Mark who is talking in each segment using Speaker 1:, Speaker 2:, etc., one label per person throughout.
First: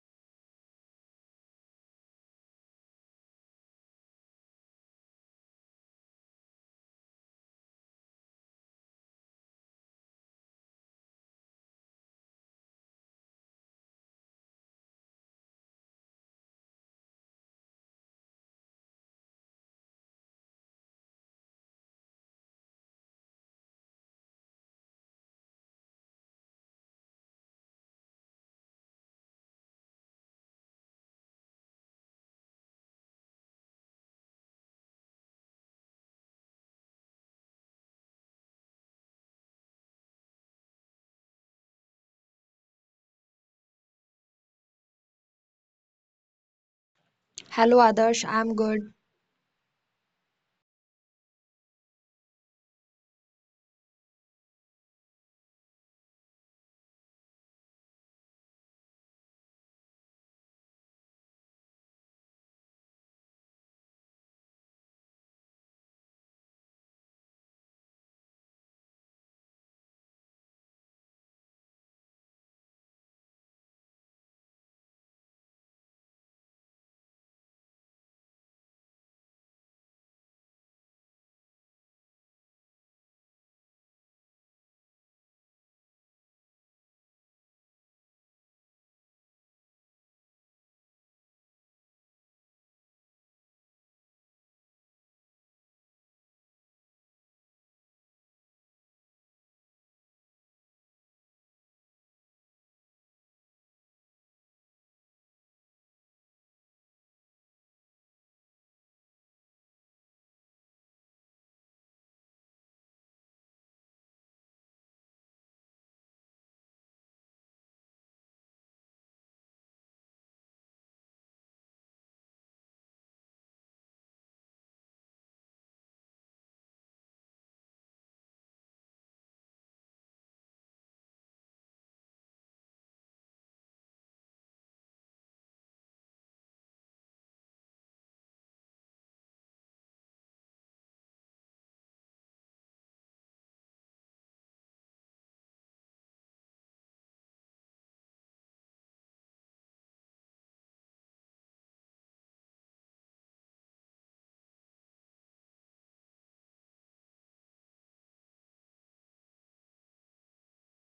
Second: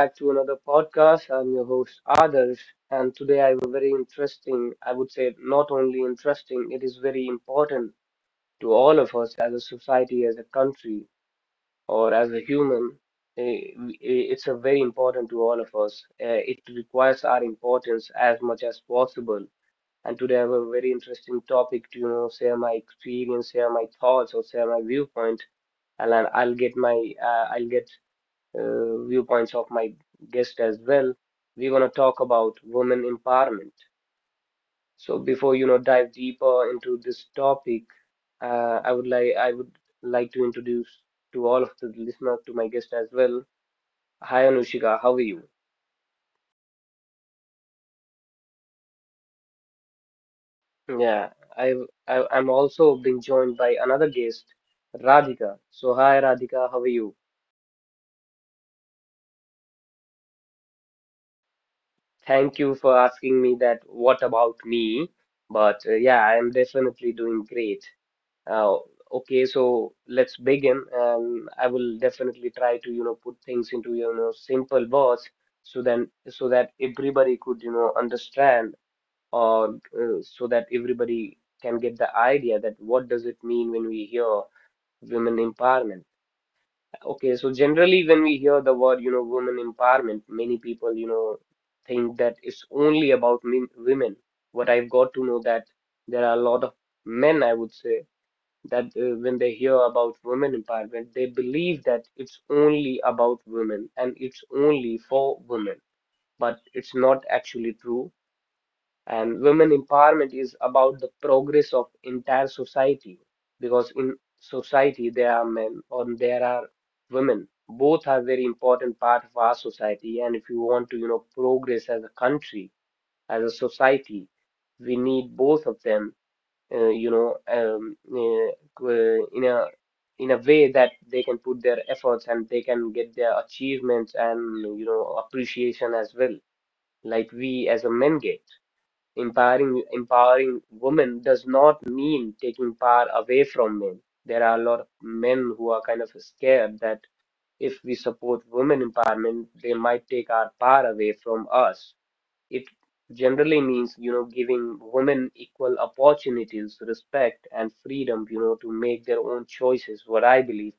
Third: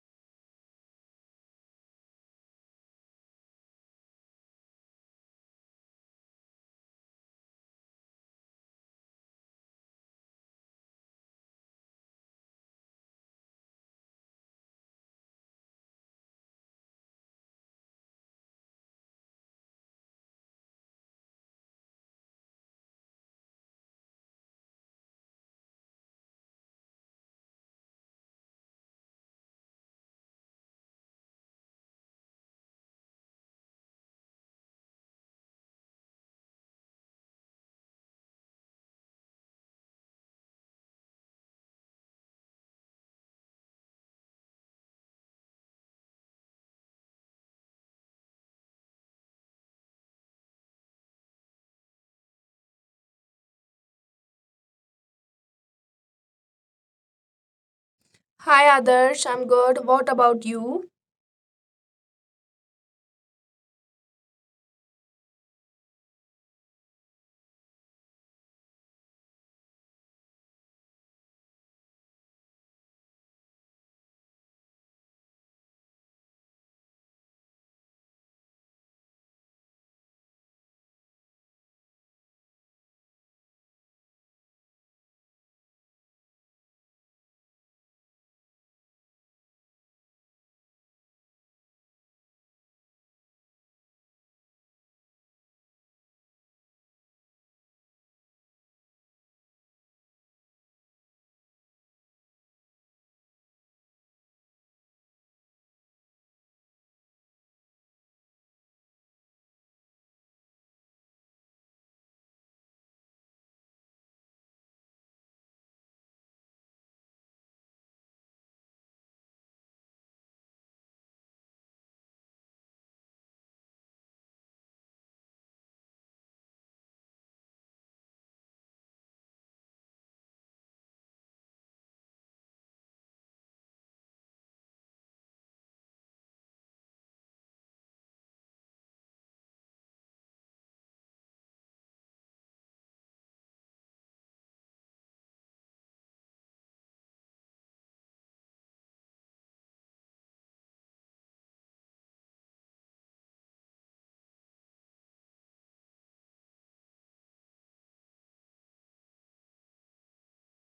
Speaker 1: back to another podcast. I'm your host, Adarsh, and today I have a very interesting, I would say, not only interesting, it is very important to all of us as a society, as a country, or as a human. It's a very important to all of us. It requires our importance as much as possible. And today I have a very interesting topic to, you know, share my experience, share my thoughts, or share my viewpoint and I'll get my I'll get viewpoints of my guest as well. We're going to talk about women empowerment. So before you know dive deeper into this topic, I would like to introduce to all of the listener to my guest as well. Hi Anushika, how are you?
Speaker 2: Hello Adarsh, I'm good.
Speaker 1: Yeah, I've, I'm also being joined by another guest, Radhika. So hi Radhika, how are you?
Speaker 3: Hi Adarsh, I'm good. What about you?
Speaker 1: Thank you for asking me that. What about me? But yeah, I am definitely doing great. Uh, okay, so let's begin, and I will definitely try to, you know, put things into, you know, simple words so that everybody could, you know, understand or so that everybody can get the idea that what does it mean when we hear women empowerment. Okay, so generally when we hear the word, you know, women empowerment, many people, you know, think that it's only about men, women. What I've got to know that there are a lot of men, I would say that when they hear about women empowerment, they believe that it's only about women and it's only for women, but it's not actually true. And women empowerment is about the progress of entire society because in society there are men or there are women. Both are very important part of our society, and if you want to, you know, progress as a country, as a society, we need both of them uh, you know, um, uh, uh, in a in a way that they can put their efforts and they can get their achievements and you know appreciation as well, like we as a men get. Empowering women does not mean taking power away from men. There are a lot of men who are kind of scared that if we support women empowerment, they might take our power away from us. It generally means, you know, giving women equal opportunities, respect, and freedom, you know, to make their own choices, what I believe.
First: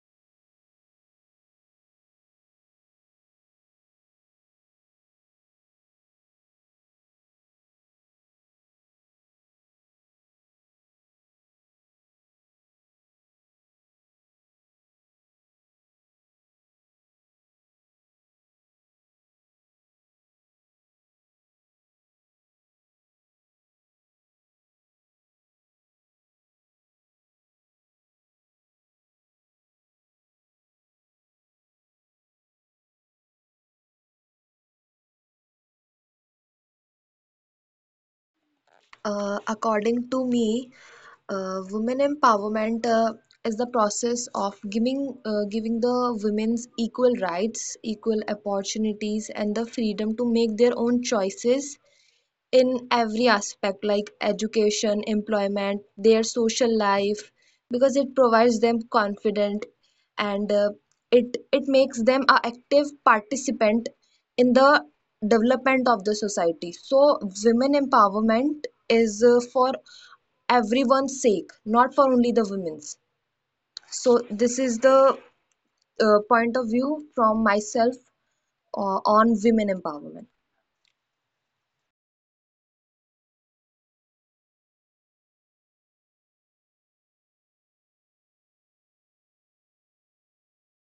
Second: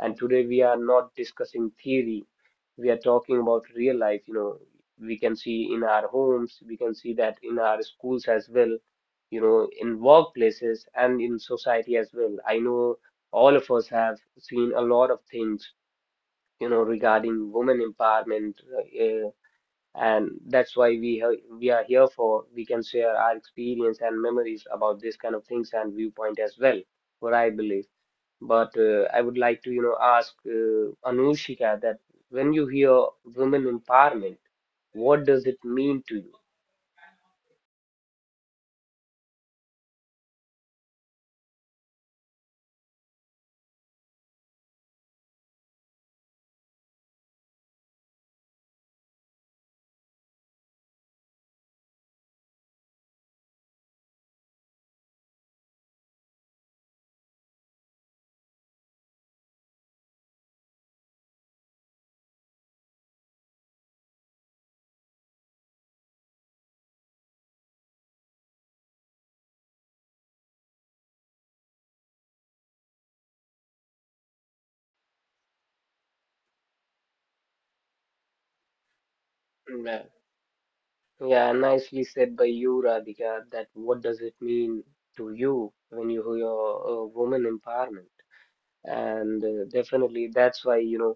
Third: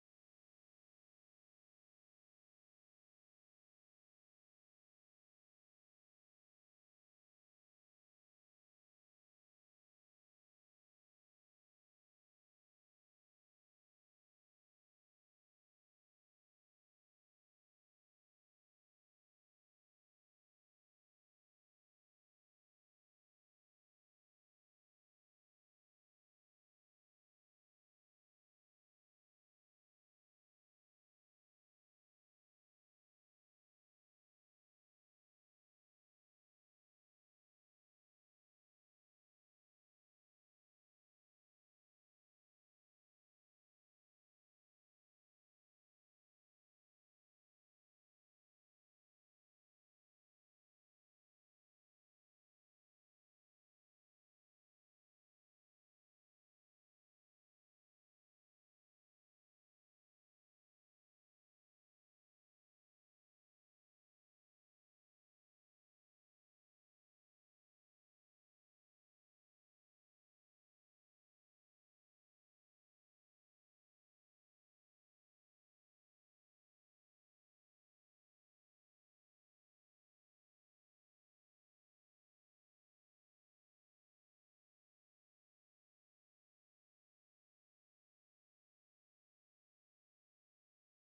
Speaker 1: And today we are not discussing theory, we are talking about real life, you know. We can see in our homes, we can see that in our schools as well, you know, in workplaces and in society as well. I know all of us have seen a lot of things, you know, regarding women empowerment. uh, and that's why we are here for we can share our experience and memories about this kind of things and viewpoint as well what I believe but I would like to you know ask Anushika that when you hear women empowerment what does it mean to you
Speaker 2: According to me, women empowerment is the process of giving the women's equal rights, equal opportunities, and the freedom to make their own choices in every aspect like education, employment, their social life, because it provides them confident, and it makes them a active participant in the development of the society. So women empowerment is for everyone's sake, not for only the women's. So this is the point of view from myself on women
Speaker 1: yeah,
Speaker 2: empowerment.
Speaker 1: yeah nicely said by you Radhika that what does it mean to you when you hear women empowerment and definitely that's why you know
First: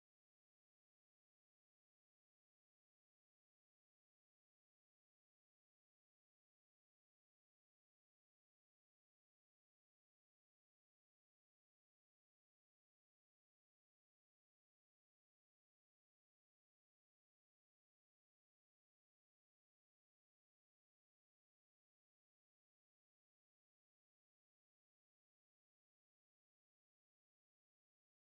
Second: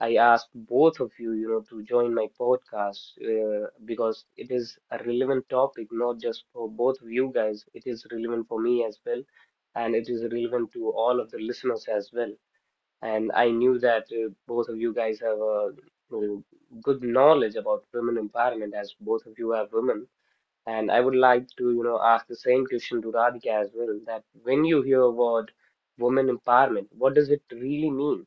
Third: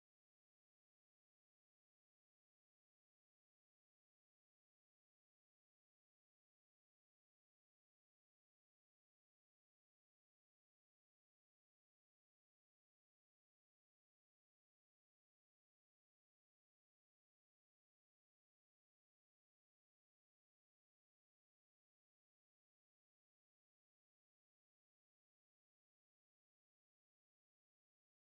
Speaker 1: I asked both of you, you know, to join my podcast because it is a relevant topic, not just for both of you guys. It is relevant for me as well, and it is relevant to all of the listeners as well. And I knew that both of you guys have a uh, good knowledge about women empowerment, as both of you are women. And I would like to, you know, ask the same question to Radhika as well, that when you hear a word women empowerment, what does it really mean?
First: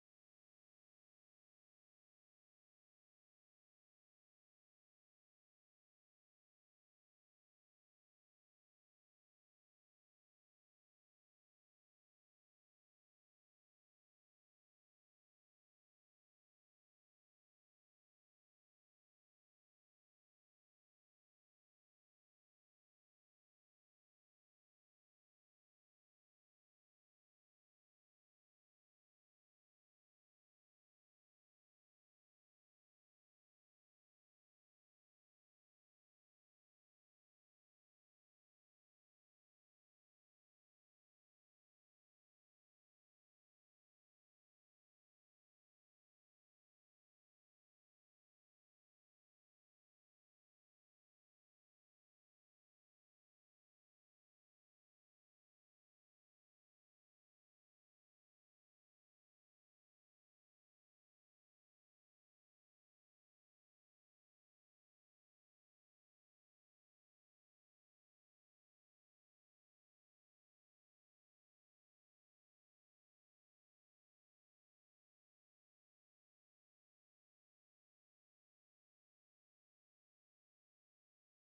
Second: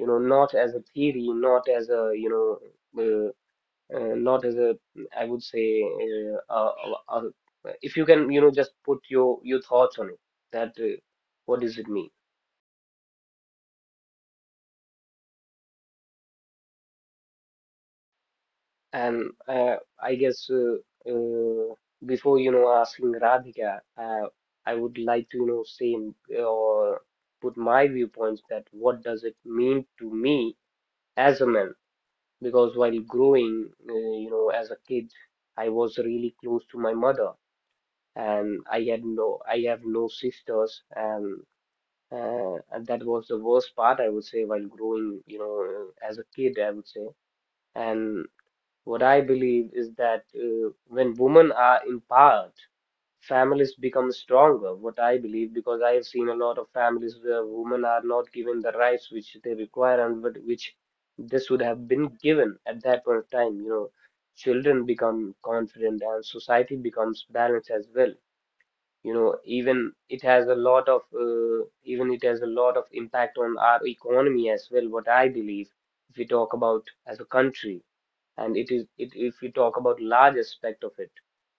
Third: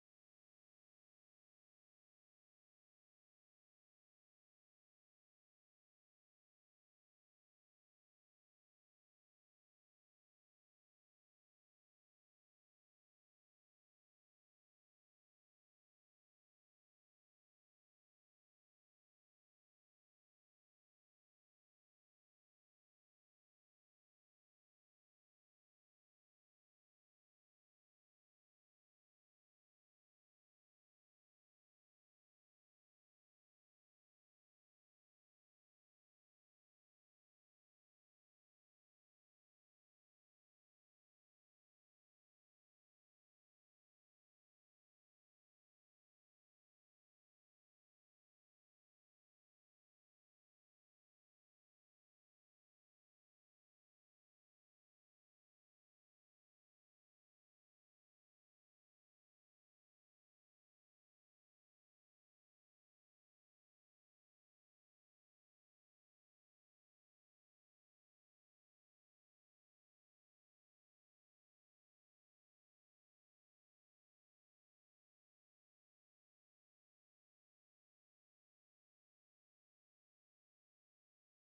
Speaker 1: You know not as a theory not as a you know not as a I would say uh, uh, if you can you know just put your thoughts on it that what does it mean and I guess uh, before you know asking Radhika I would like to you know say or put my viewpoints that what does it mean to me as a man because while growing you know as a kid I was really close to my mother and I have no sisters and that was the worst part I would say while growing you know as a kid I would say and what I believe is that when women are empowered families become stronger what I believe because I have seen a lot of families where women are not given the rights which they require and but which this would have been given at that point of time you know children become confident and society becomes balanced as well you know even it has a lot of impact on our economy as well what I believe if we talk about as a country and it is it if we talk about large aspect of it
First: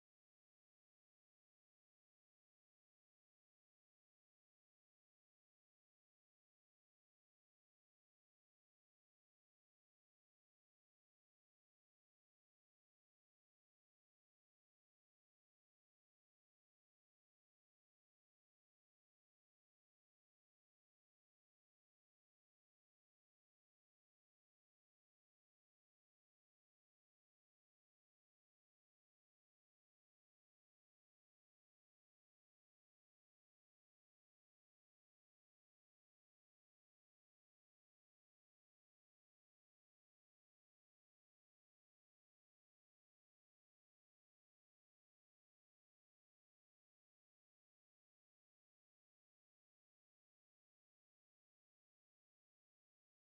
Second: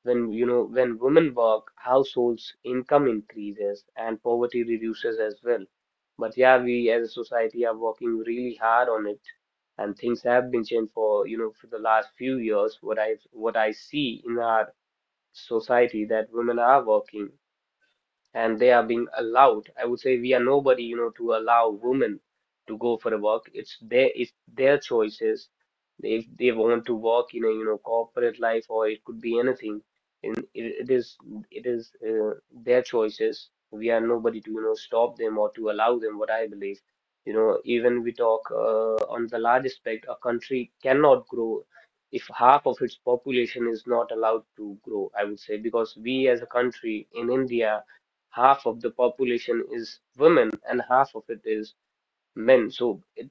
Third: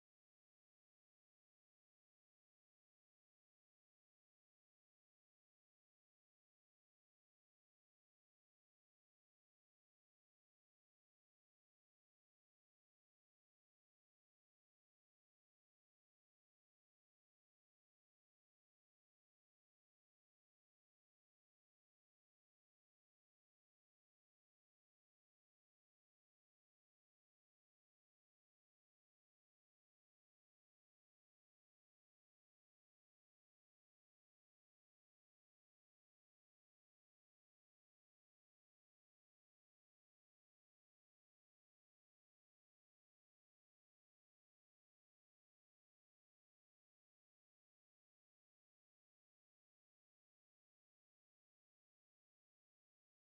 Speaker 1: when you know when women work households income increases and poverty reduces as well but yeah we as a society are working really hard on it and things have been changed for you know for the last few years what I see in our society that women are working and they are being allowed. I would say we are nobody, you know, to allow women to go for a walk. It's their choices. If they want to work in a, you know, corporate life or it could be anything, and it, it is their choices. We are nobody to, you know, stop them or to allow them, what I believe. You know, even we talk on the large aspect, a country cannot grow if half of its population is not allowed to grow, I would say, because we as a country in India half of the population is women and half of it is men.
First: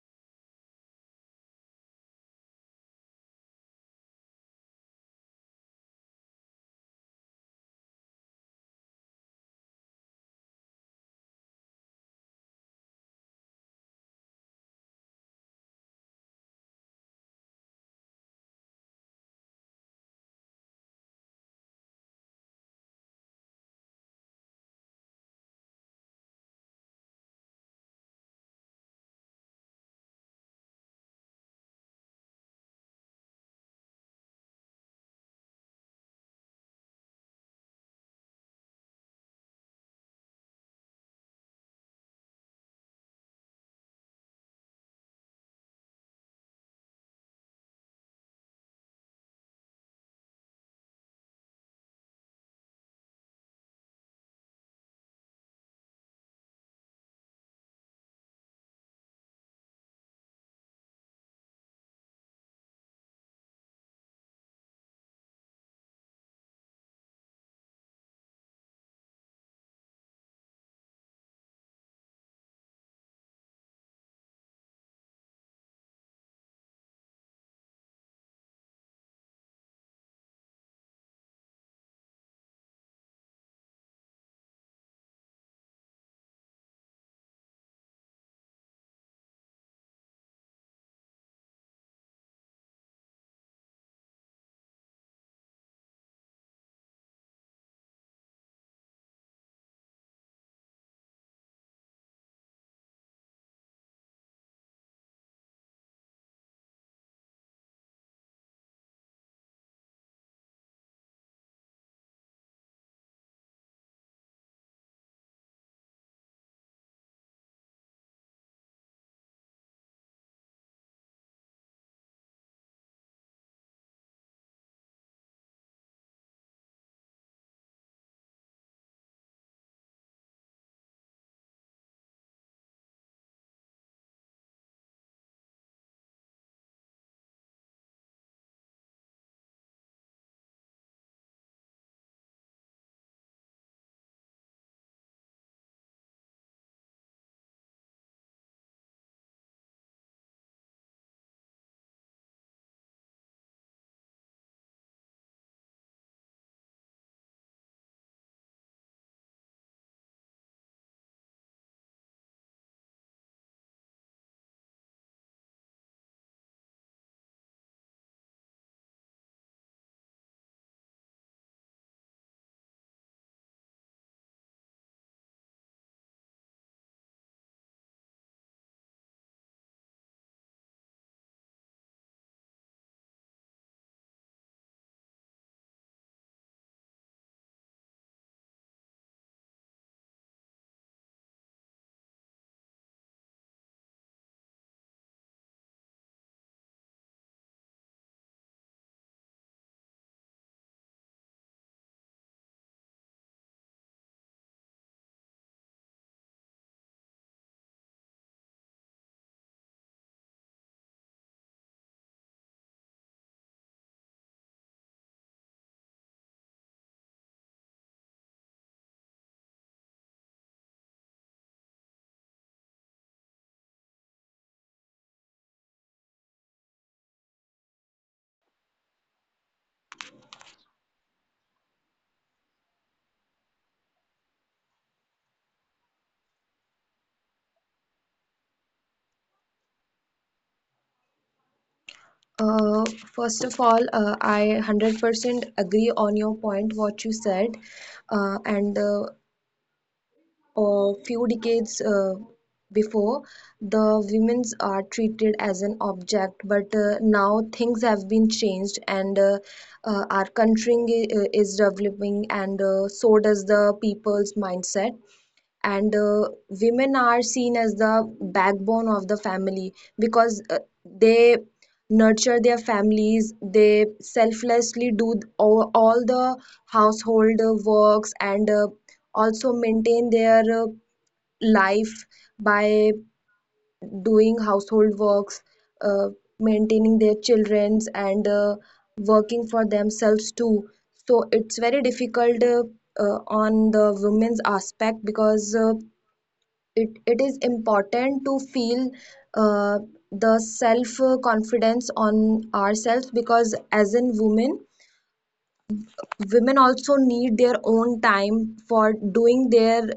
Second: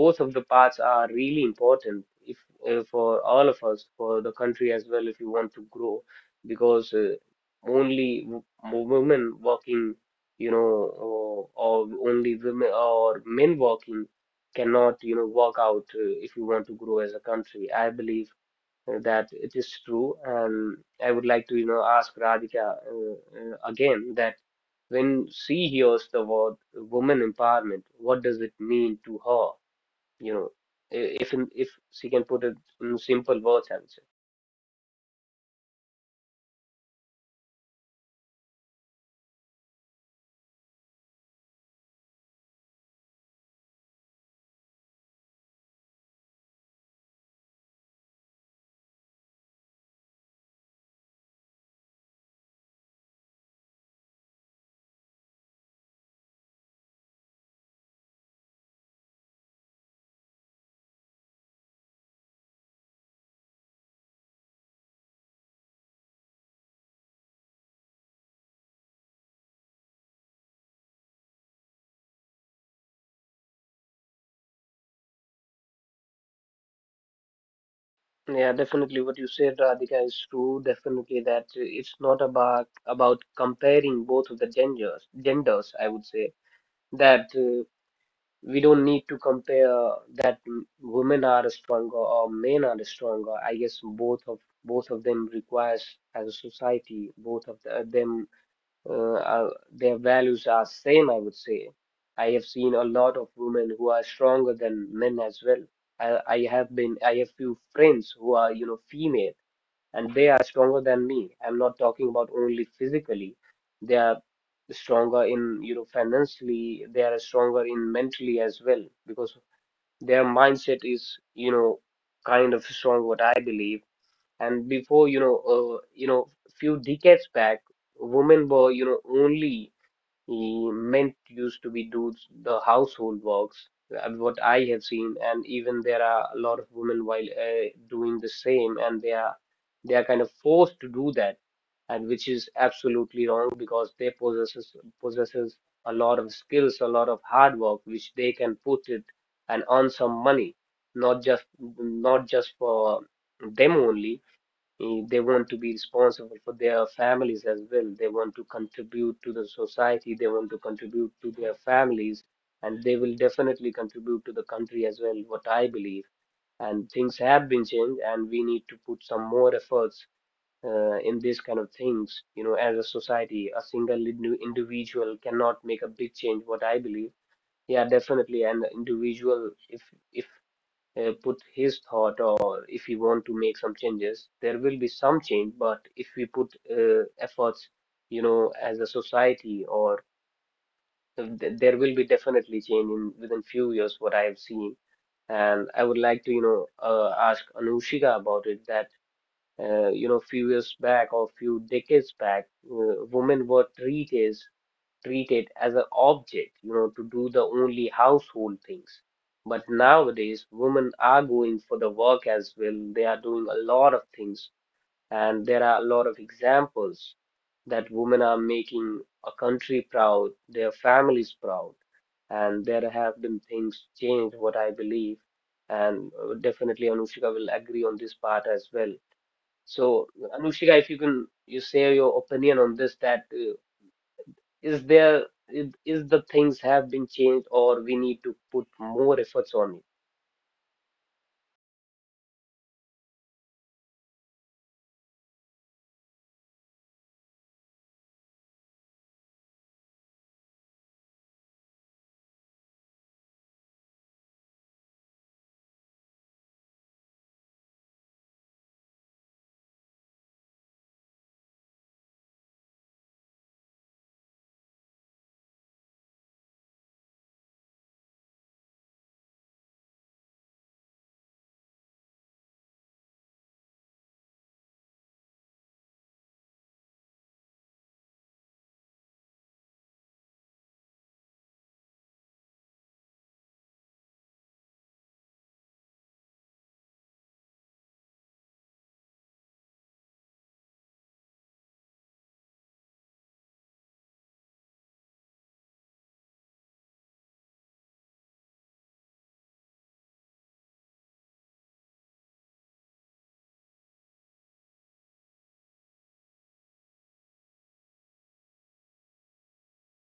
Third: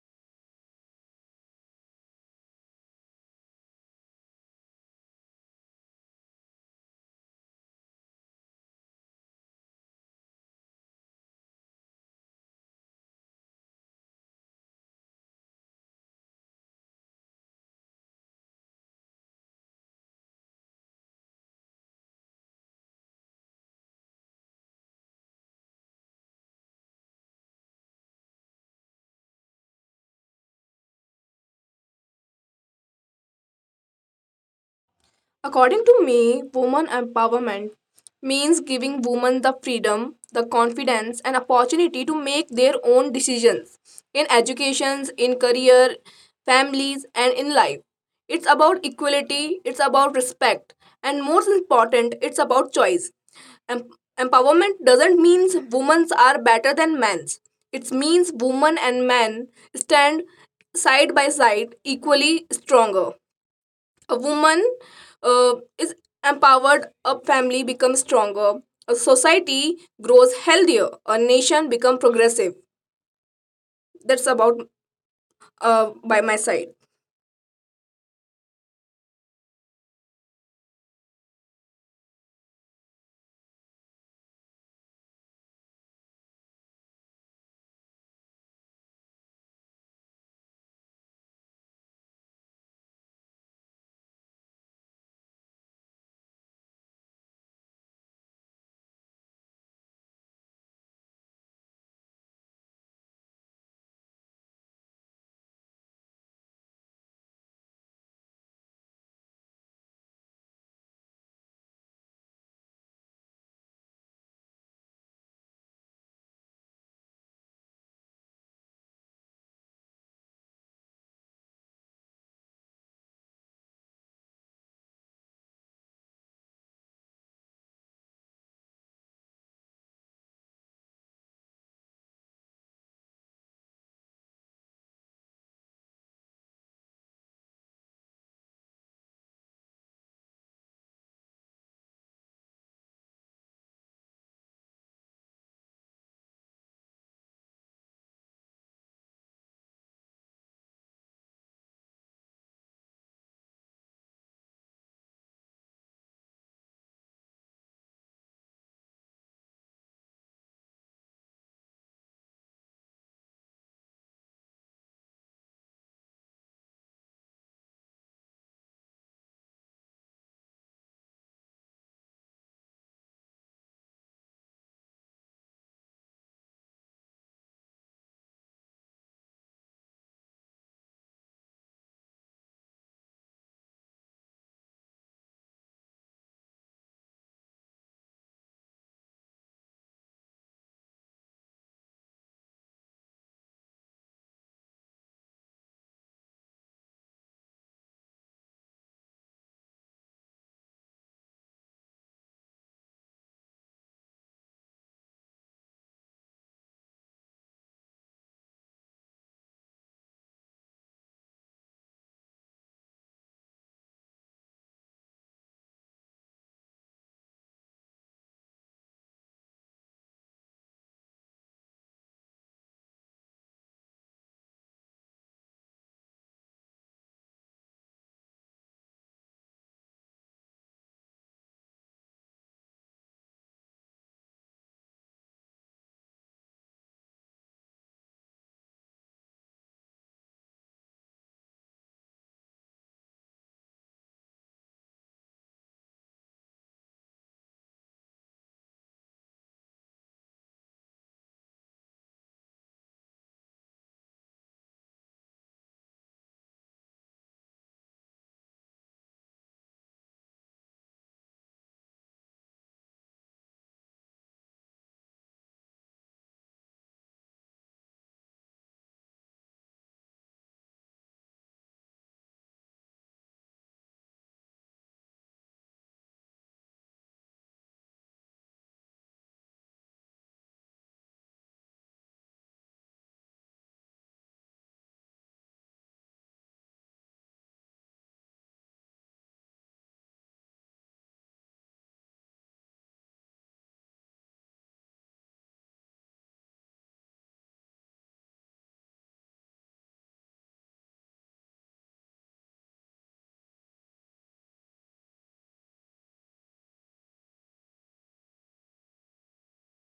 Speaker 1: Both of the parts are really important if for all of us, for the country as well, if you want to grow, because only w- women working, you know, or only women or men working cannot, you know, work out if you want to grow as a country. I believe that it is true. And I would like to, you know, ask Radhika again that when she hears the word woman empowerment, what does it mean to her? You know, if she can put it in simple words, I would say.
Speaker 3: According to me, woman empowerment means giving women the freedom, the confidence, and opportunity to make their own decisions in educations, in career, families, and in life. It's about equality, it's about respect, and most important, it's about choice. Em- Empowerment doesn't mean women are better than men. It means women and men stand side by side equally stronger, a woman uh, is empowered, a family becomes stronger, a society grows healthier, a nation becomes progressive. That's about, uh, by my side.
Speaker 1: Yeah, definitely what you said, Radhika, is true. Definitely that it's not about comparing both of the genders. Genders, I would say that. We don't need to compare that women are stronger or men are stronger. I guess both of them requires as a society, both of the, them uh, are, their values are same. I would say I have seen a lot of women who are stronger than men as well. I have few friends who are you know female and they are stronger than me. I'm not talking about only physically. They are stronger in, you know, financially. They are stronger in mentally as well because their mindset is, you know, kind of strong, what I believe. And before, you know, few decades back, women were, you know, only he meant used to be do the household works, what I have seen, and even there are a lot of women while doing the same, and they are kind of forced to do that, and which is absolutely wrong because they possesses a lot of skills, a lot of hard work, which they can put it and earn some money, not just not just for them only. Mm, they want to be responsible for their families as well. They want to contribute to the society. They want to contribute to their families, and they will definitely contribute to the country as well, what I believe. And things have been changed, and we need to put some more efforts in these kind of things. You know, as a society, a single individual cannot make a big change, what I believe. Yeah, definitely, an individual, if put his thought or if we want to make some changes, there will be some change. But if we put efforts, you know, as a society, or there will be definitely change in within few years, what I have seen. And I would like to, ask Anushika about it that, few years back or few decades back, women were treat it as an object, to do the only household things. But nowadays, women are going for the work as well. They are doing a lot of things, and there are a lot of examples that women are making a country proud, their families proud, and there have been things changed, what I believe, and definitely Anushika will agree on this part as well. So, Anushika, if you can you say your opinion on this, that is the things have been changed or we need to put more efforts on it?
Speaker 2: Uh, First of all, I 100% agree on your point, what you said. And a Few decades before, the women's are treated as an object, but now things have been changed, and our country is developing, and so does the people's mindset, and women are seen as the backbone of the family, because they nurture their families, they selflessly do all the household works, and also maintain their life by doing household works, uh, maintaining their children's, and working for themselves too. So it's very difficult on the women's aspect, because it is important to feel uh, the self confidence on ourselves, because as in women, women also need their own time for doing their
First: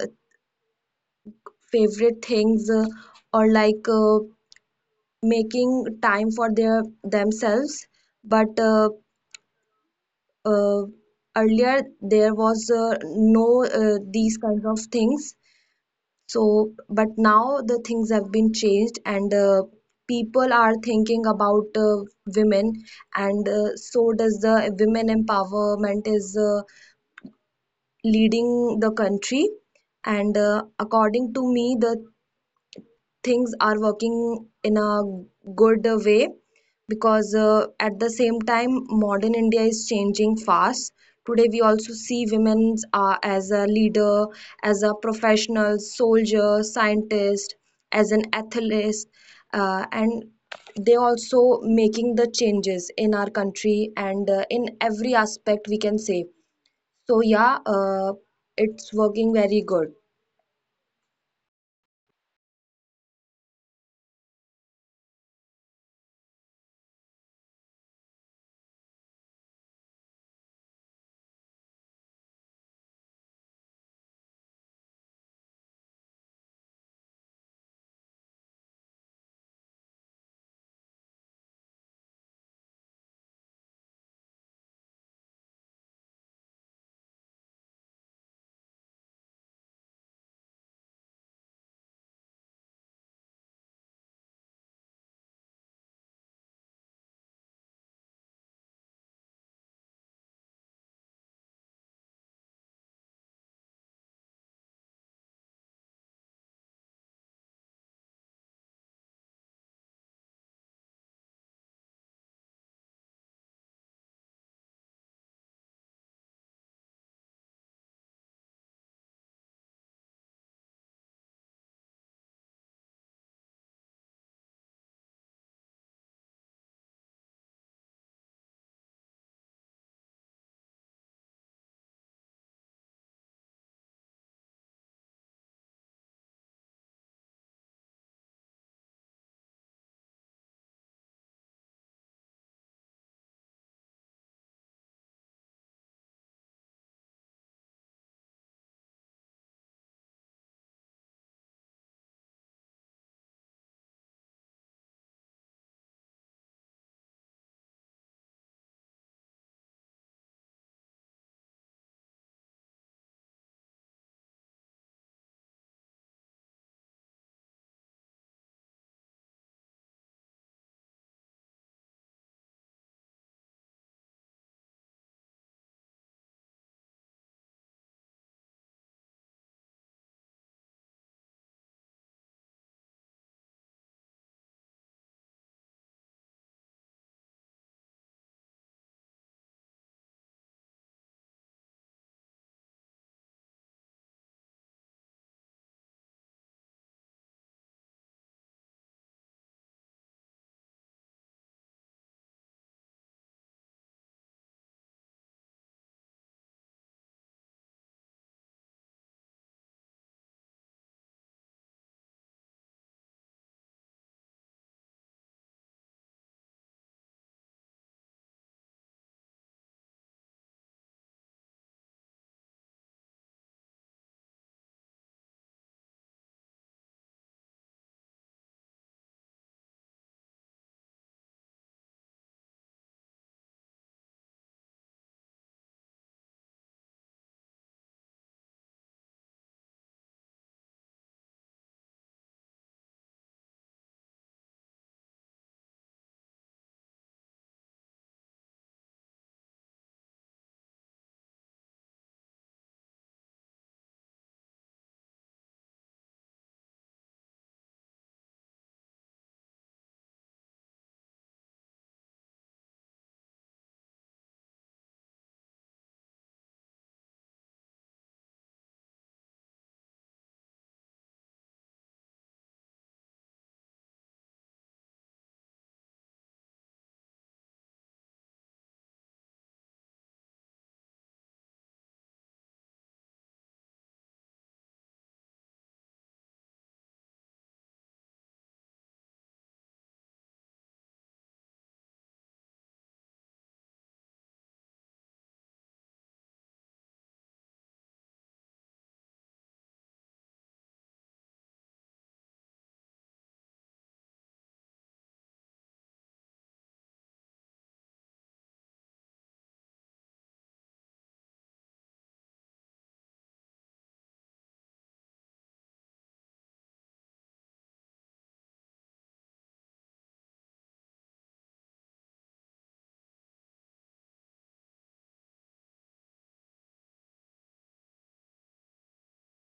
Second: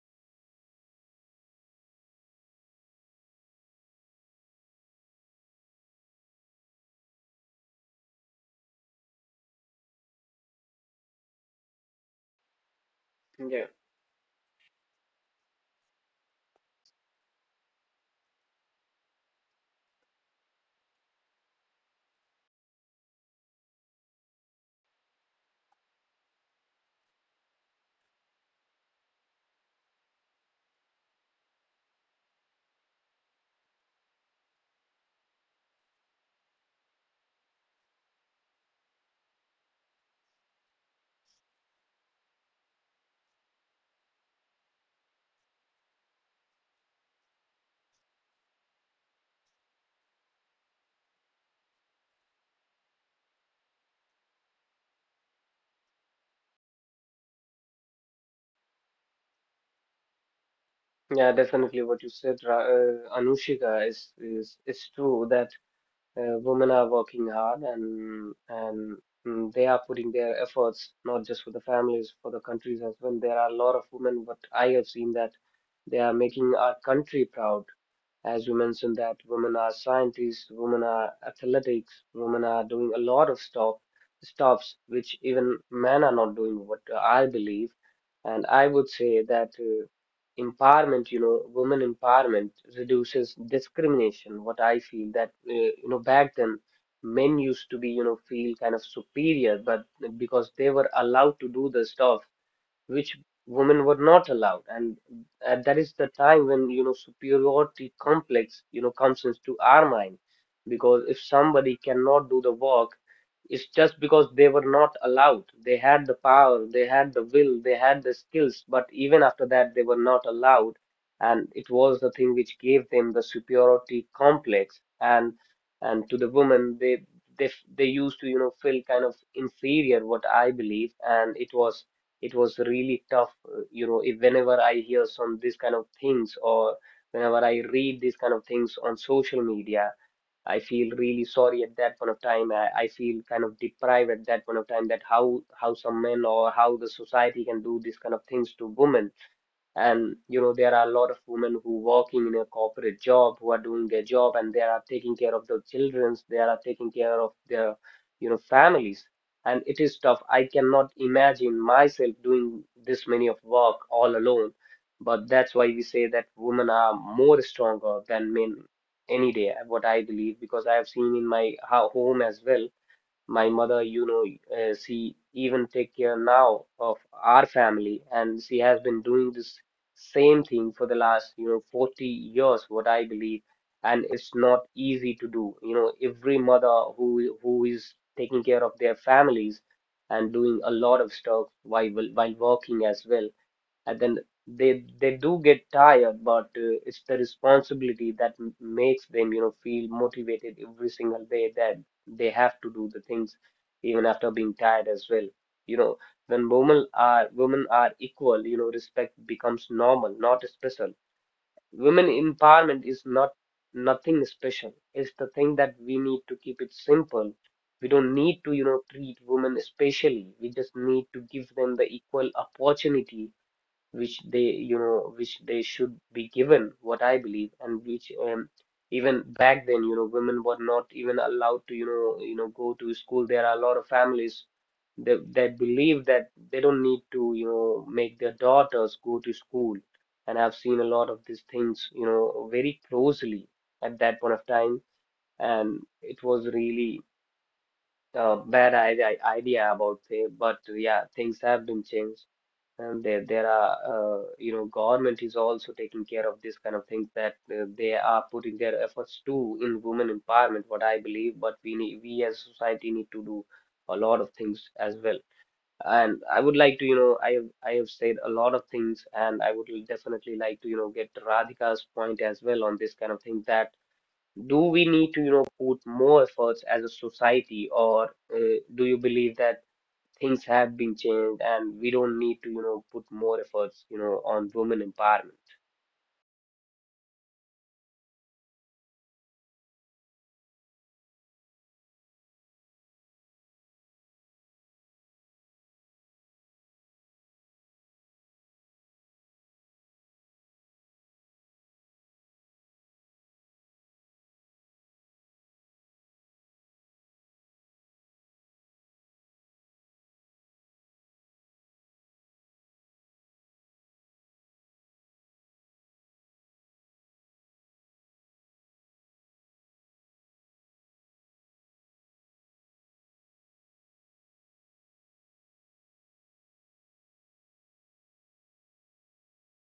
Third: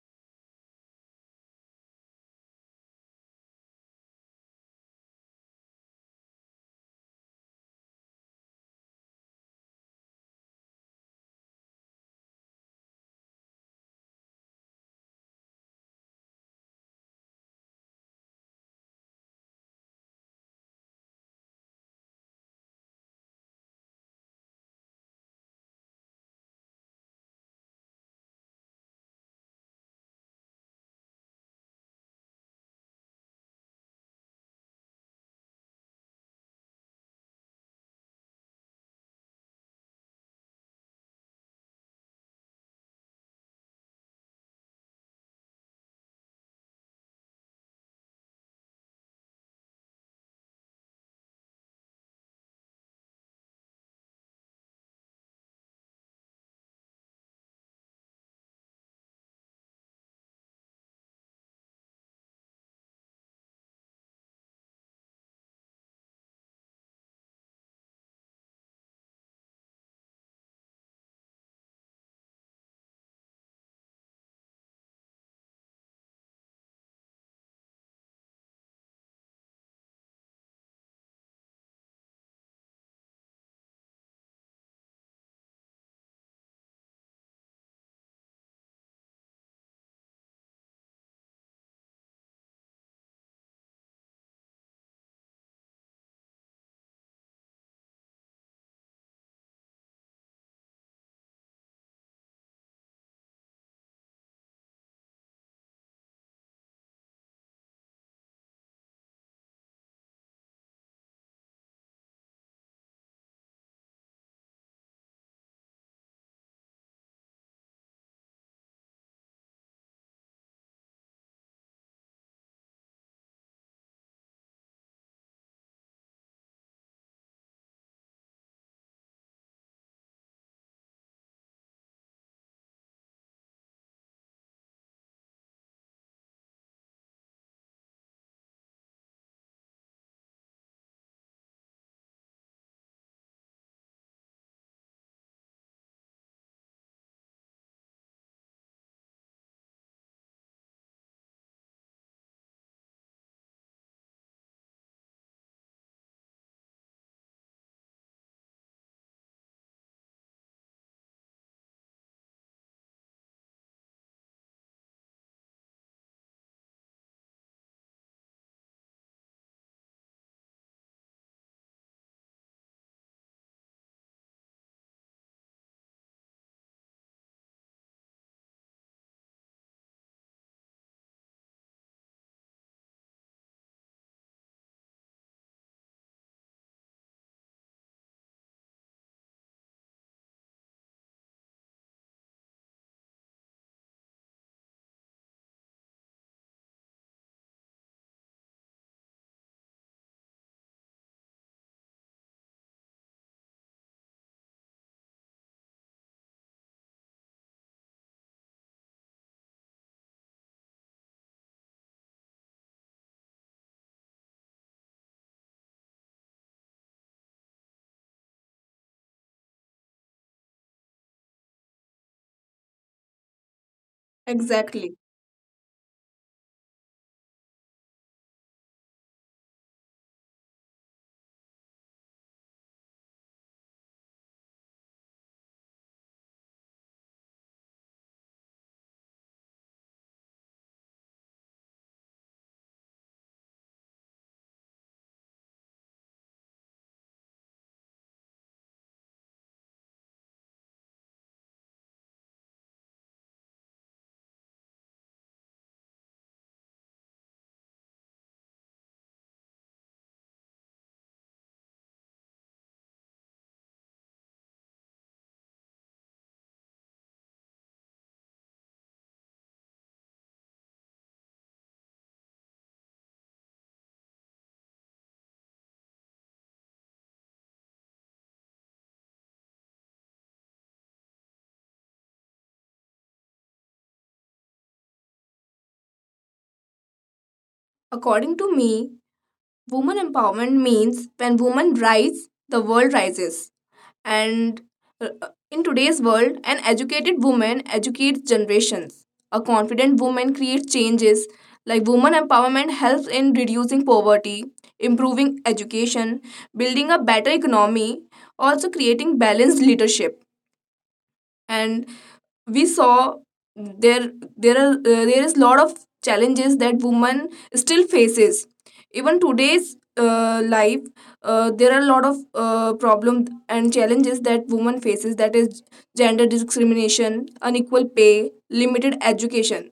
Speaker 2: favorite things, or like making time for their themselves. But uh, Earlier there was no
Speaker 1: Yeah.
Speaker 2: these kinds of things. So, but now the things have been changed, and people are thinking about women, and so does the women empowerment is leading the country. And according to me, the things are working in a good way, because at the same time modern India is changing fast. Today we also see women as a leader, as a professional, soldier, scientist, as an athlete, and they also making the changes in our country, and in every aspect, we can say. So yeah, it's working very good.
Speaker 1: Yeah, definitely what you said, Anushika is true that women are working hard and they are putting their efforts not just for the families, for the countries as well. There are a lot of women, what I have seen that they are making our country proud. As you mentioned that women are scientists, women are athletics, women are doing a lot of stuffs which even men are not doing, what I believe. And I would say that empowerment you know women empowerment reduces discrimination. What I feel that back then men used to be you know feel kind of superior, but because they were allowed to do the stuff which women were not allowed. And that is the time when superiority complex comes into our mind, because if somebody cannot do the work, it's just because they were not allowed. They had the power, they had the will, they had the skills, but even after that they were not allowed. And it was the thing which gave them the superiority complex, and to the women, they they used to feel kind of inferior, what I believe. And it was really tough. If, whenever I hear some this kind of things or whenever I read these kind of things on social media, I feel really sorry at that point of time. I feel kind of deprived at that point of time, that how some men or how the society can do these kind of things to women. And there are a lot of women who working in a corporate job, who are doing their job, and they are taking care of their children, they are taking care of their families. And it is tough, I cannot imagine myself doing this many of work all alone. But that's why we say that women are more stronger than men any day, what I believe, because I have seen in my home as well. My mother, she even take care now of our family, and she has been doing this same thing for the last, 40 years, what I believe, and it's not easy to do. You know, every mother who is taking care of their families and doing a lot of stuff while working as well, and then they do get tired, but it's the responsibility that makes them, feel motivated every single day, that they have to do the things even after being tired as well. You know, when women are equal, respect becomes normal, not special. Women empowerment is not nothing special. It's the thing that we need to keep it simple. We don't need to, treat women specially. We just need to give them the equal opportunity which they
Speaker 3: Exactly.
Speaker 1: which they should be given, what I believe, and which even back then, women were not even allowed to go to school. There are a lot of families that believe that they don't need to make their daughters go to school, and I've seen a lot of these things, very closely, at that point of time, and it was really a bad idea about it. But yeah, things have been changed, and there are, you know, government is also taking care of this kind of things, that they are putting their efforts to in women empowerment, what I believe. But we need, we as a society need to do a lot of things as well. And I would like to, you know, I have, said a lot of things, and I would definitely like to, get Radhika's point as well on this kind of thing, that do we need to, put more efforts as a society, or do you believe that things have been changed, and we don't need to, put more efforts, on women empowerment?
Speaker 3: According to me, woman empowerment means when woman rise, the world rises. And In today's world, an educated woman educates generations. A confident woman creates changes. Like, woman empowerment helps in reducing poverty, improving education, building a better economy, also creating balanced leadership. And we saw, there there is lot of challenges that woman still faces even today's life. There are a lot of problems and challenges that woman faces, that is gender discrimination, unequal pay, limited education.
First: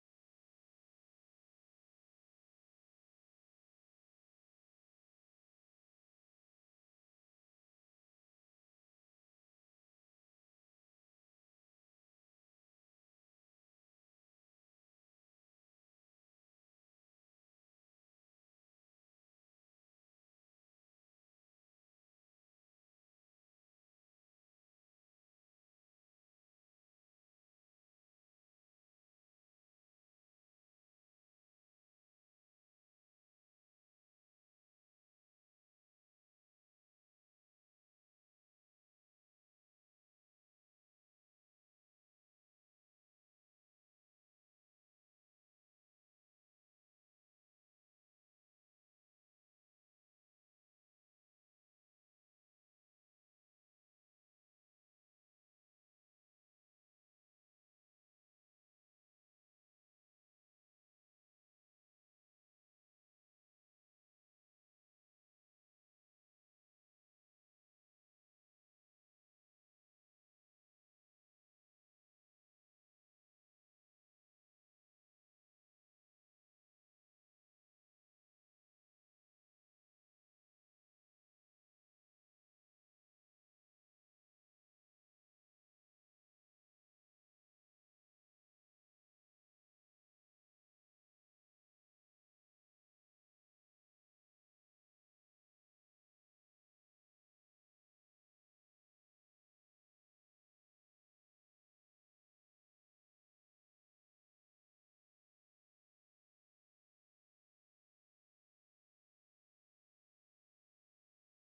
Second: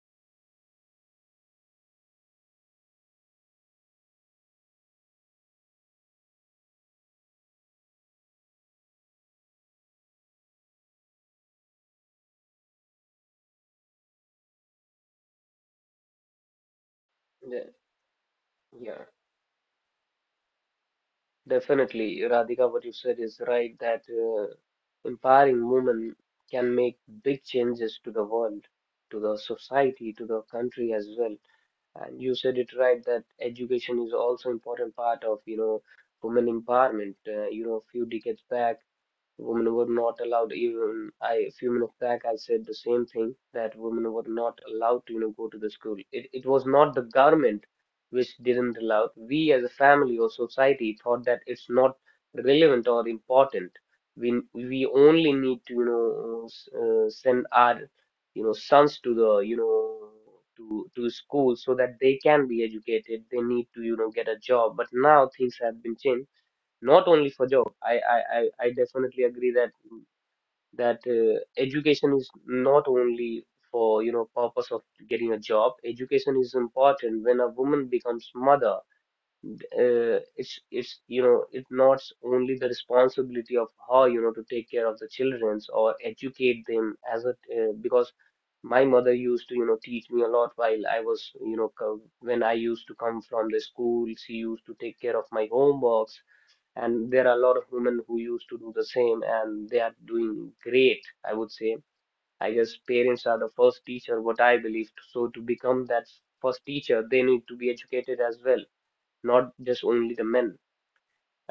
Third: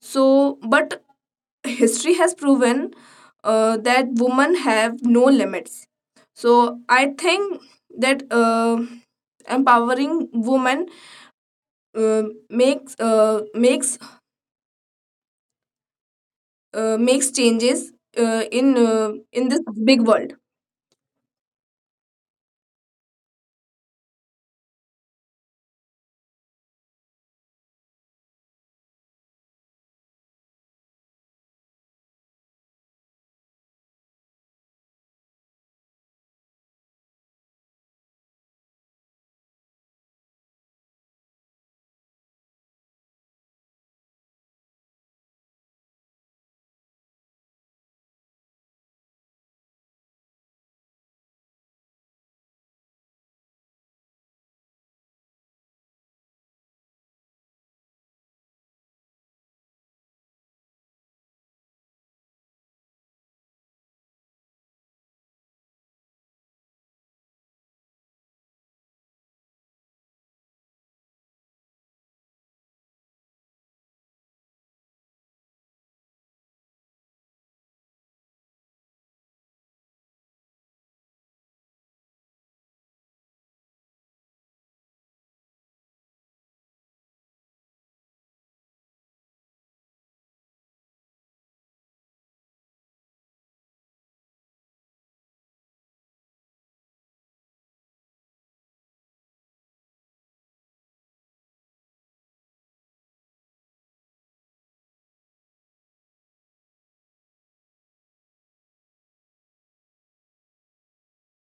Speaker 3: So but history has proven that women have no limits. So I think that empowering women uh, makes uh, makes makes
Speaker 1: Yeah,
Speaker 3: changes uh, in
Speaker 1: yeah,
Speaker 3: uh, in this big world.
Speaker 1: definitely, Radhika, what you said is right, that empowering women can make big changes to the world, to the society, to the country as well. And you said it right, that education is also important part of, women empowerment. A few decades back, women were not allowed. Even I, a few minutes back, I said the same thing, that women were not allowed to go to the school. It was not the government which didn't allow. We as a family or society thought that it's not relevant or important. We only need to send our sons to the you know to school so that they can be educated. They need to get a job. But now things have been changed, not only for job. I definitely agree that education is not only for purpose of getting a job. Education is important when a woman becomes mother. It's, it's not only the responsibility of her, to take care of the children or educate them, as a because my mother used to teach me a lot while I was you know co- when I used to come from the school, she used to take care of my homeworks, and there are a lot of women who used to do the same, and they are doing great, I would say. I guess parents are the first teacher, what I believe, so to become that first teacher, they need to be educated as well, not just only the men.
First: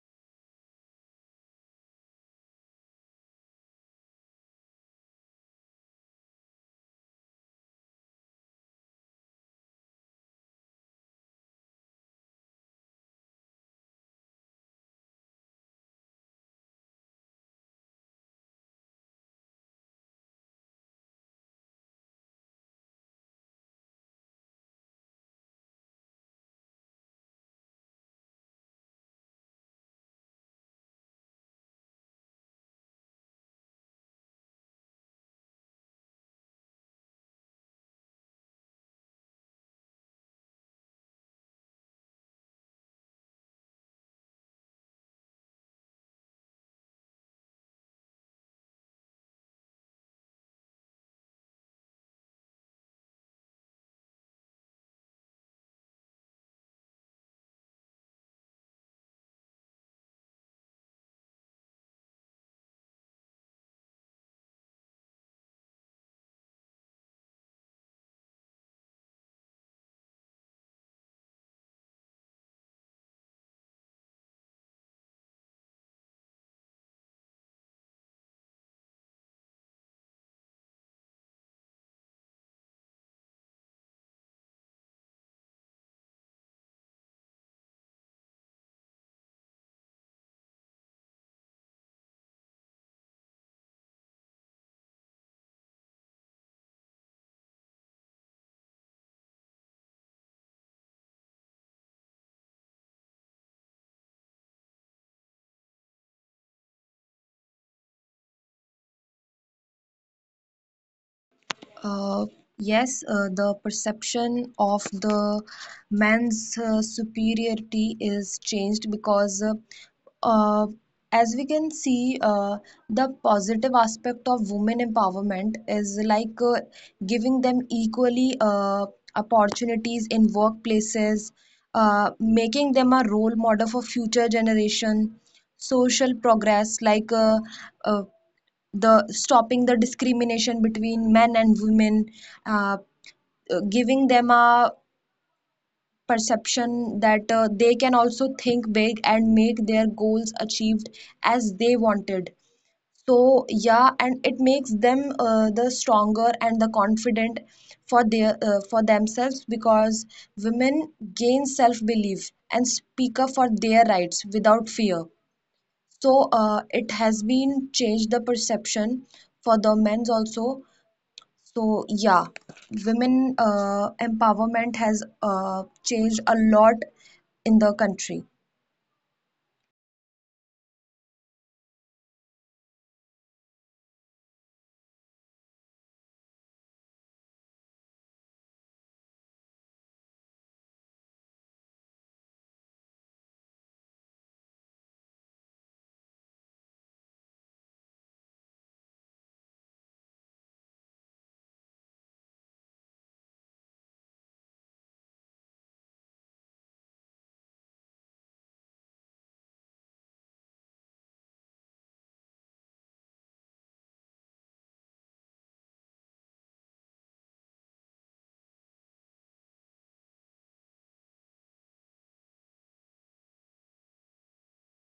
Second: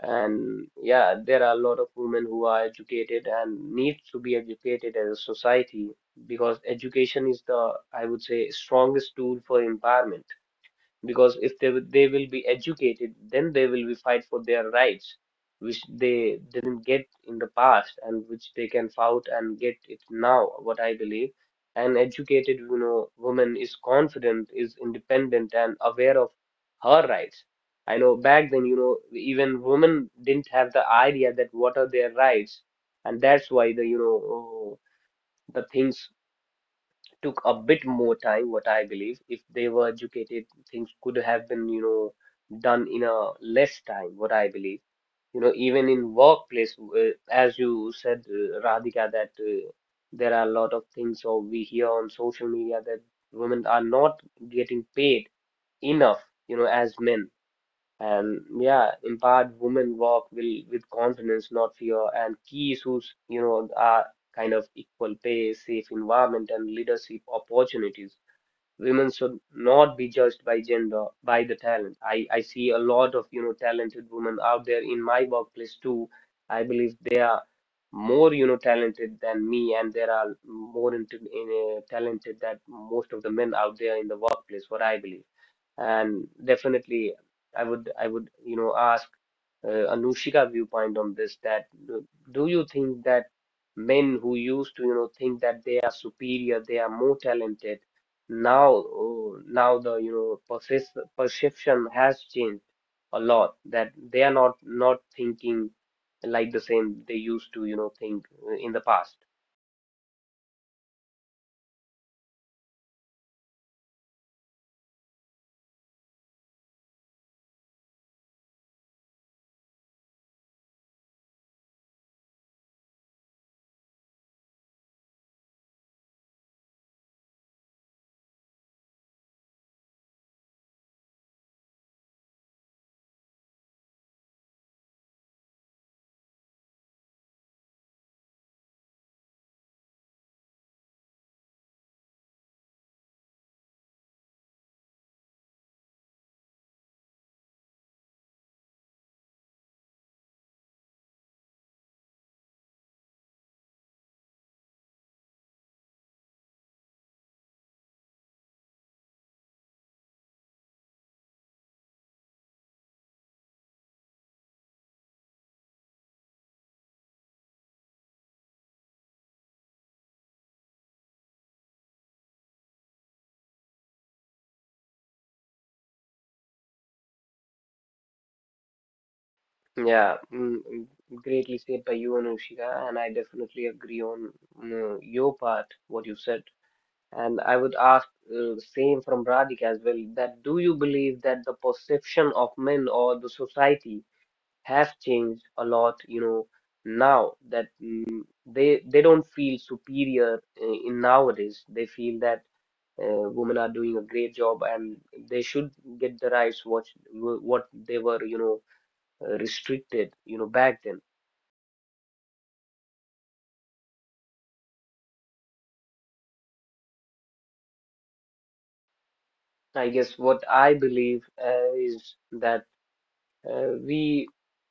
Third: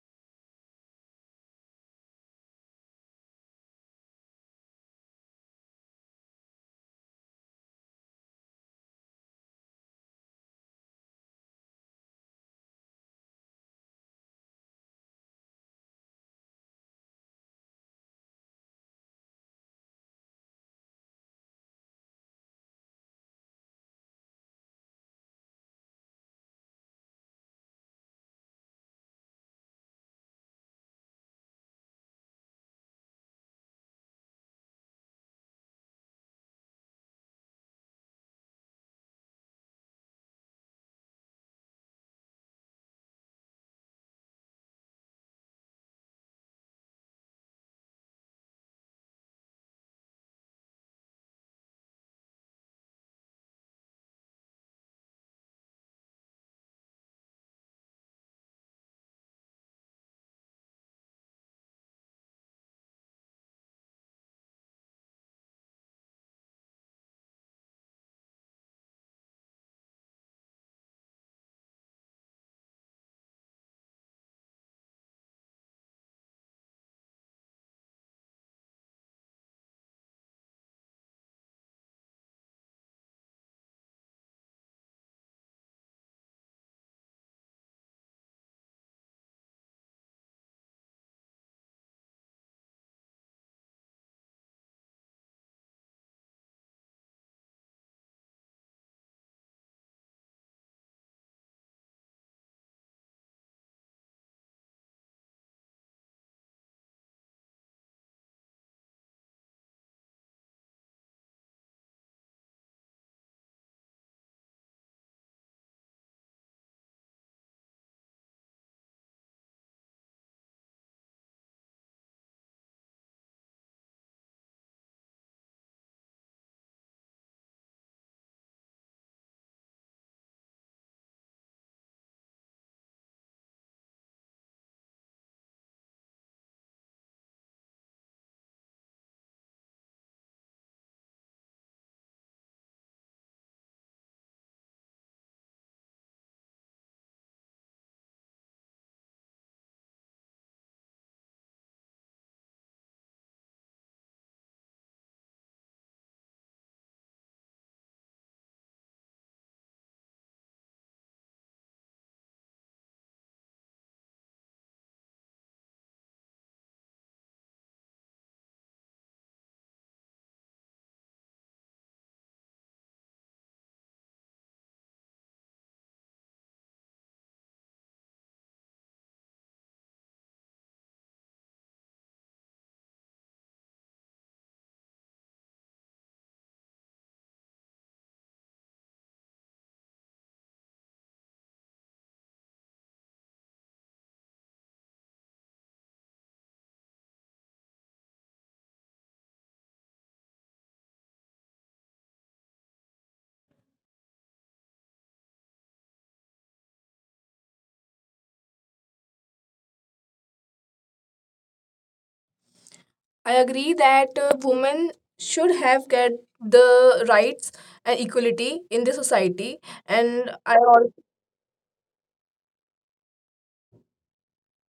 Speaker 1: And yeah, there are a lot of women who are educated, and need to be educated as a society, because education is the, I would say, strongest tool for empowerment, because if they they will be educated, then they will be fight for their rights, which they didn't get in the past, and which they can fight and get it now. What I believe, an educated, woman is confident, is independent, and aware of her rights. I know back then, even women didn't have the idea that what are their rights, and that's why the you know the things took a bit more time, what I believe. If they were educated, things could have been, done in a less time, what I believe. Even in workplace, as you said, Radhika, that there are a lot of things, or we hear on social media, that women are not getting paid enough, as men. And yeah, empowered women walk will with confidence, not fear. And key issues, are kind of equal pay, safe environment, and leadership opportunities. Women should not be judged by gender, by the talent. I see a lot of, talented women out there in my workplace too. I believe they are more, talented than me, and there are more talented than most of the men out there in the workplace, what I believe. And definitely, I would ask Anushika viewpoint on this, that uh, do you think that men who used to think that they are superior, they are more talented, now the you know persis perception has changed a lot, that they are not thinking like the same they used to think in the past.
Speaker 2: Uh, yes, the perception of the man's superiority is changed because, uh, as we can see, the positive aspect of women empowerment is like giving them equally opportunities in workplaces, making them a role model for future generation, social progress like uh, the stopping the discrimination between men and women, uh, giving them a perception that they can also think big and make their goals achieved as they wanted. So yeah, and it makes them the stronger and the confident for their for themselves, because women gain self belief and speak up for their rights without fear. So it has been changed the perception for the men's also. So yeah, women empowerment has changed a lot in the country.
Speaker 1: Yeah, greatly said by you, Anushika, and I definitely agree on your part, what you said. And I would ask same from Radhika as well, that do you believe that the perception of men or the society has changed a lot, now that they don't feel superior in nowadays. They feel that women are doing a great job, and they should get the rights, what they were, restricted, back then.
Speaker 3: I agree that women should have get the rights and equality in the society.
Speaker 1: I guess
Speaker 3: And
Speaker 1: what
Speaker 3: I
Speaker 1: I
Speaker 3: all
Speaker 1: believe is that uh, we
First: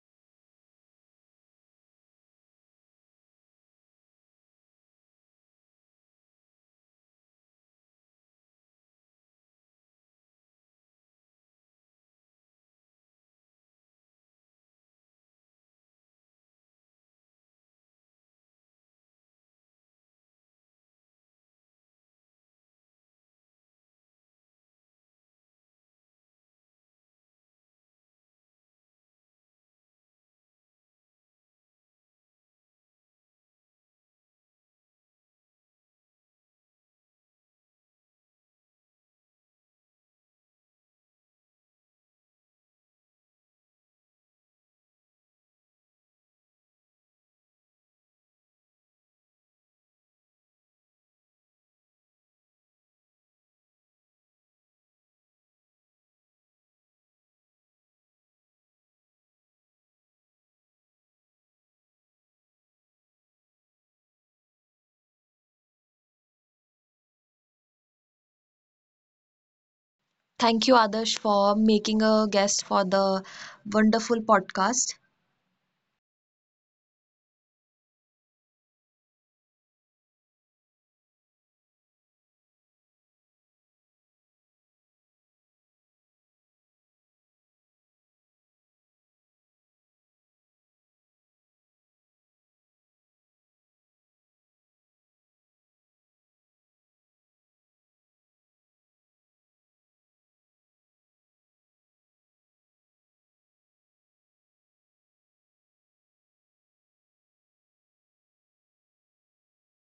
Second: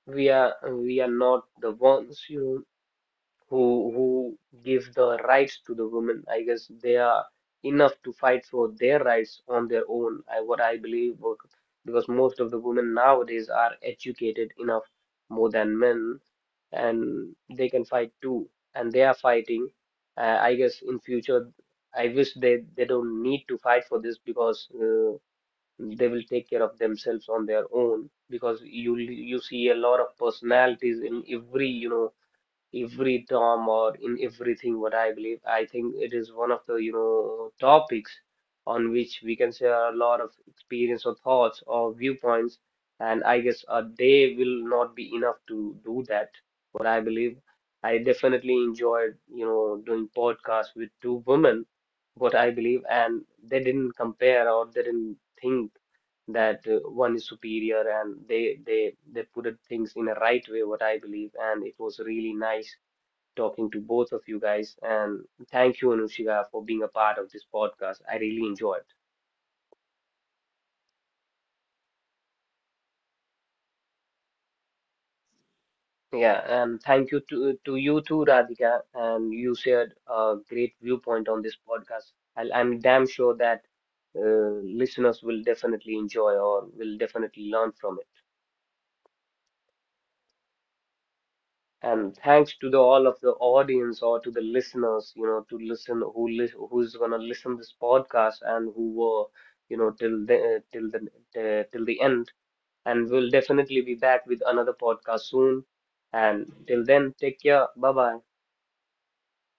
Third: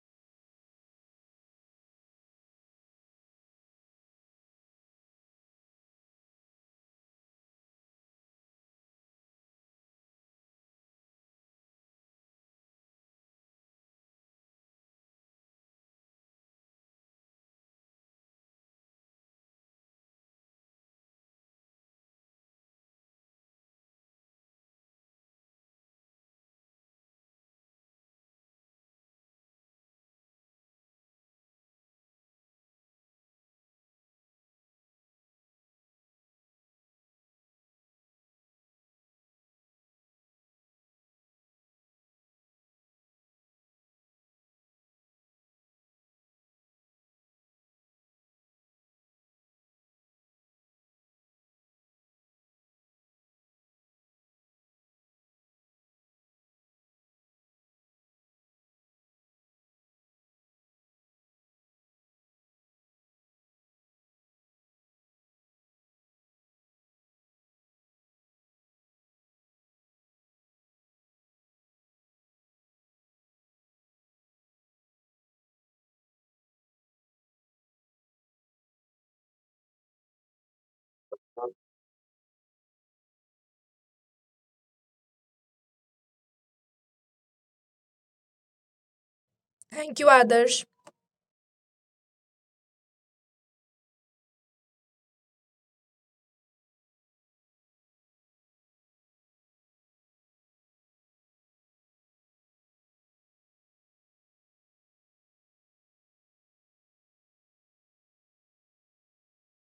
Speaker 1: we are not the ones, who give the rights to the women. I guess they are enough to fight for their rights on their own. I what I believe because most of the women nowadays are educated enough, more than men, and they can fight too, and they are fighting. I guess in future, I wish they don't need to fight for this, because they will take care of themselves on their own. Because you see a lot of personalities in every you know every term or in everything, what I believe. I think it is one of the, topics on which we can share a lot of experience or thoughts or viewpoints. And I guess a day will not be enough to do that, what I believe. I definitely enjoyed, doing podcasts with two women, what I believe, and they didn't compare, or they didn't think that one is superior, and they put it things in a right way, what I believe, and it was really nice talking to both of you guys. And thank you, Anushika, for being a part of this podcast. I really enjoyed.
Speaker 2: Thank you, Adarsh, for making a guest for the wonderful podcast.
Speaker 1: Yeah, and thank you to you too, Radhika. And you shared a great viewpoint on this podcast. I'm damn sure that listeners will definitely enjoy or will definitely learn from it.
Speaker 3: Thank you, Adarsh.
Speaker 1: And thanks to the all of the audience or to the listeners, to listen, who's gonna listen this podcast, and who were, you know, till the till till the end. And we'll definitely be back with another podcast soon. And till then, take care. Bye bye.